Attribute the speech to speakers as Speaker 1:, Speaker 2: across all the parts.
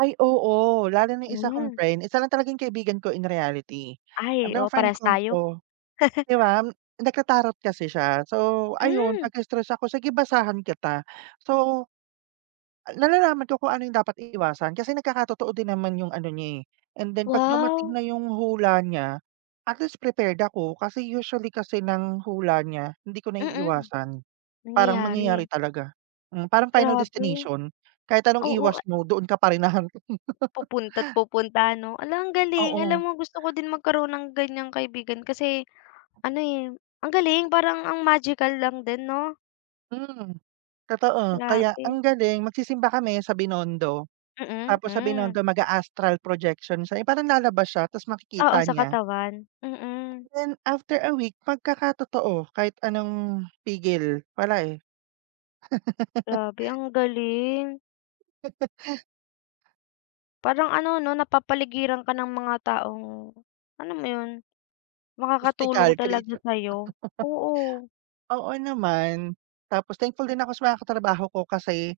Speaker 1: Ay, oo, lalo na 'yung isa kong
Speaker 2: Mm.
Speaker 1: friend, isa lang talaga 'yung kaibigan ko in reality,
Speaker 2: Ay,
Speaker 1: 'tong
Speaker 2: oo,
Speaker 1: friend
Speaker 2: parehas
Speaker 1: kong
Speaker 2: tayo.
Speaker 1: 'to, 'di ba, nagta-tarot kasi siya, so ayun
Speaker 2: Hmm!
Speaker 1: pagka stressed ako, "Sige, basahan kita." So, a nalalaman ko kung ano 'yung dapat iiwasan kasi nagkakatotoo din naman 'yung ano niya, eh. And then pag dumating
Speaker 2: Wow!
Speaker 1: na 'yung hula niya, at least prepared ako. Kasi usually kasi ng hula niya, hindi ko
Speaker 2: Mm.
Speaker 1: naiiwasan. Parang mangyayari
Speaker 2: Nangyayari.
Speaker 1: talaga. Mm, parang Final
Speaker 2: Grabe.
Speaker 1: Destination, kahit anong
Speaker 2: Oo,
Speaker 1: iwas
Speaker 2: a
Speaker 1: mo doon ka pa rin hahantong.
Speaker 2: Pupunta't pupunta 'no? Ala, ang galing. Alam
Speaker 1: Oo.
Speaker 2: mo gusto ko din magkaroon ng ganyang kaibigan kasi, ano, eh, ang galing, parang ang magical lang din 'no?
Speaker 1: Mm. Totoo, kaya
Speaker 2: Grabe.
Speaker 1: ang galing magsisimba kami sa Binondo,
Speaker 2: Mm,
Speaker 1: tapos sa
Speaker 2: mm.
Speaker 1: Binondo mag-a-astral projection siya, 'yung parang lalabas siya ta's
Speaker 2: Oo,
Speaker 1: makikita
Speaker 2: sa
Speaker 1: niya.
Speaker 2: katawan, mm.
Speaker 1: Then after a week, magkakatotoo kahit anong pigil. Wala, eh.
Speaker 2: Grabe, ang galing. Parang ano 'no, napapaligiran ka ng mga taong, alam mo yun, makakatulong
Speaker 1: Mystical
Speaker 2: talaga
Speaker 1: creature.
Speaker 2: sa'yo. Oo.
Speaker 1: Oo naman. Tapos thankful din ako sa mga katrabaho ko kasi,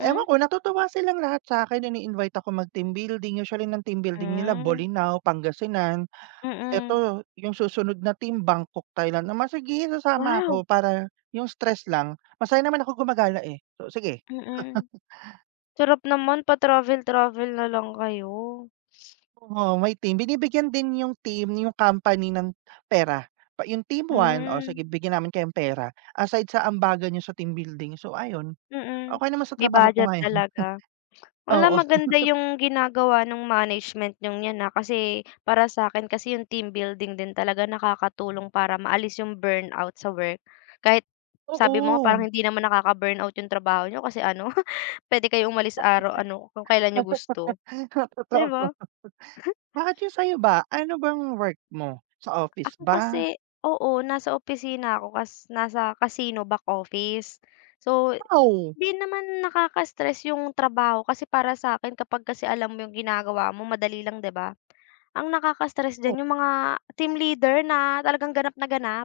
Speaker 1: ewan ko natutuwa silang lahat sa'kin, ini-invite ako mag team building, usually ng team building nila
Speaker 2: Hmm.
Speaker 1: Bolinao, Pangasinan.
Speaker 2: Mm.
Speaker 1: Eto, 'yung susunod na team Bangkok, Thailand naman. "Sige, sasama
Speaker 2: Wow!
Speaker 1: ako," para 'yung stress lang. Masaya naman ako gumagala, eh, so sige.
Speaker 2: Mm. Sarap naman, pa travel-travel na lang kayo.
Speaker 1: Oo, may team. Binibigyan din 'yung team, 'yung company ng pera. Pa 'yung team one o
Speaker 2: Hmm.
Speaker 1: sige bigyan namin kayong pera. Aside sa ambagan niyo sa team building, so ayun.
Speaker 2: Mm.
Speaker 1: Okey naman sa
Speaker 2: May
Speaker 1: trabaho ko
Speaker 2: budget
Speaker 1: ngayon.
Speaker 2: talaga. Wala,
Speaker 1: Oo.
Speaker 2: maganda 'yung ginagawa no'ng management niyong 'yan ha, kasi para sa akin kasi 'yung team building din talaga nakakatulong para maalis 'yung burnout sa work. Kahit sabi mo nga parang
Speaker 1: Oo.
Speaker 2: hindi naman nakaka-burnout 'yung trabaho niyo kasi ano, pwede kayong umalis araw ano, kung kailan niyo gusto. 'Di ba?
Speaker 1: Totoo. Bakit 'yung sa'yo ba? Ano bang work mo? Sa office
Speaker 2: Ako
Speaker 1: ba?
Speaker 2: kasi oo, nasa opisina ako, cas nasa casino back office. So
Speaker 1: Wow!
Speaker 2: 'di naman nakaka-stress 'yung trabaho kasi para sa'kin kapag kasi alam mo 'yung ginagawa mo madali lang 'di ba? Ang nakaka-stress
Speaker 1: O.
Speaker 2: diyan 'yung mga team leader na talagang ganap na ganap.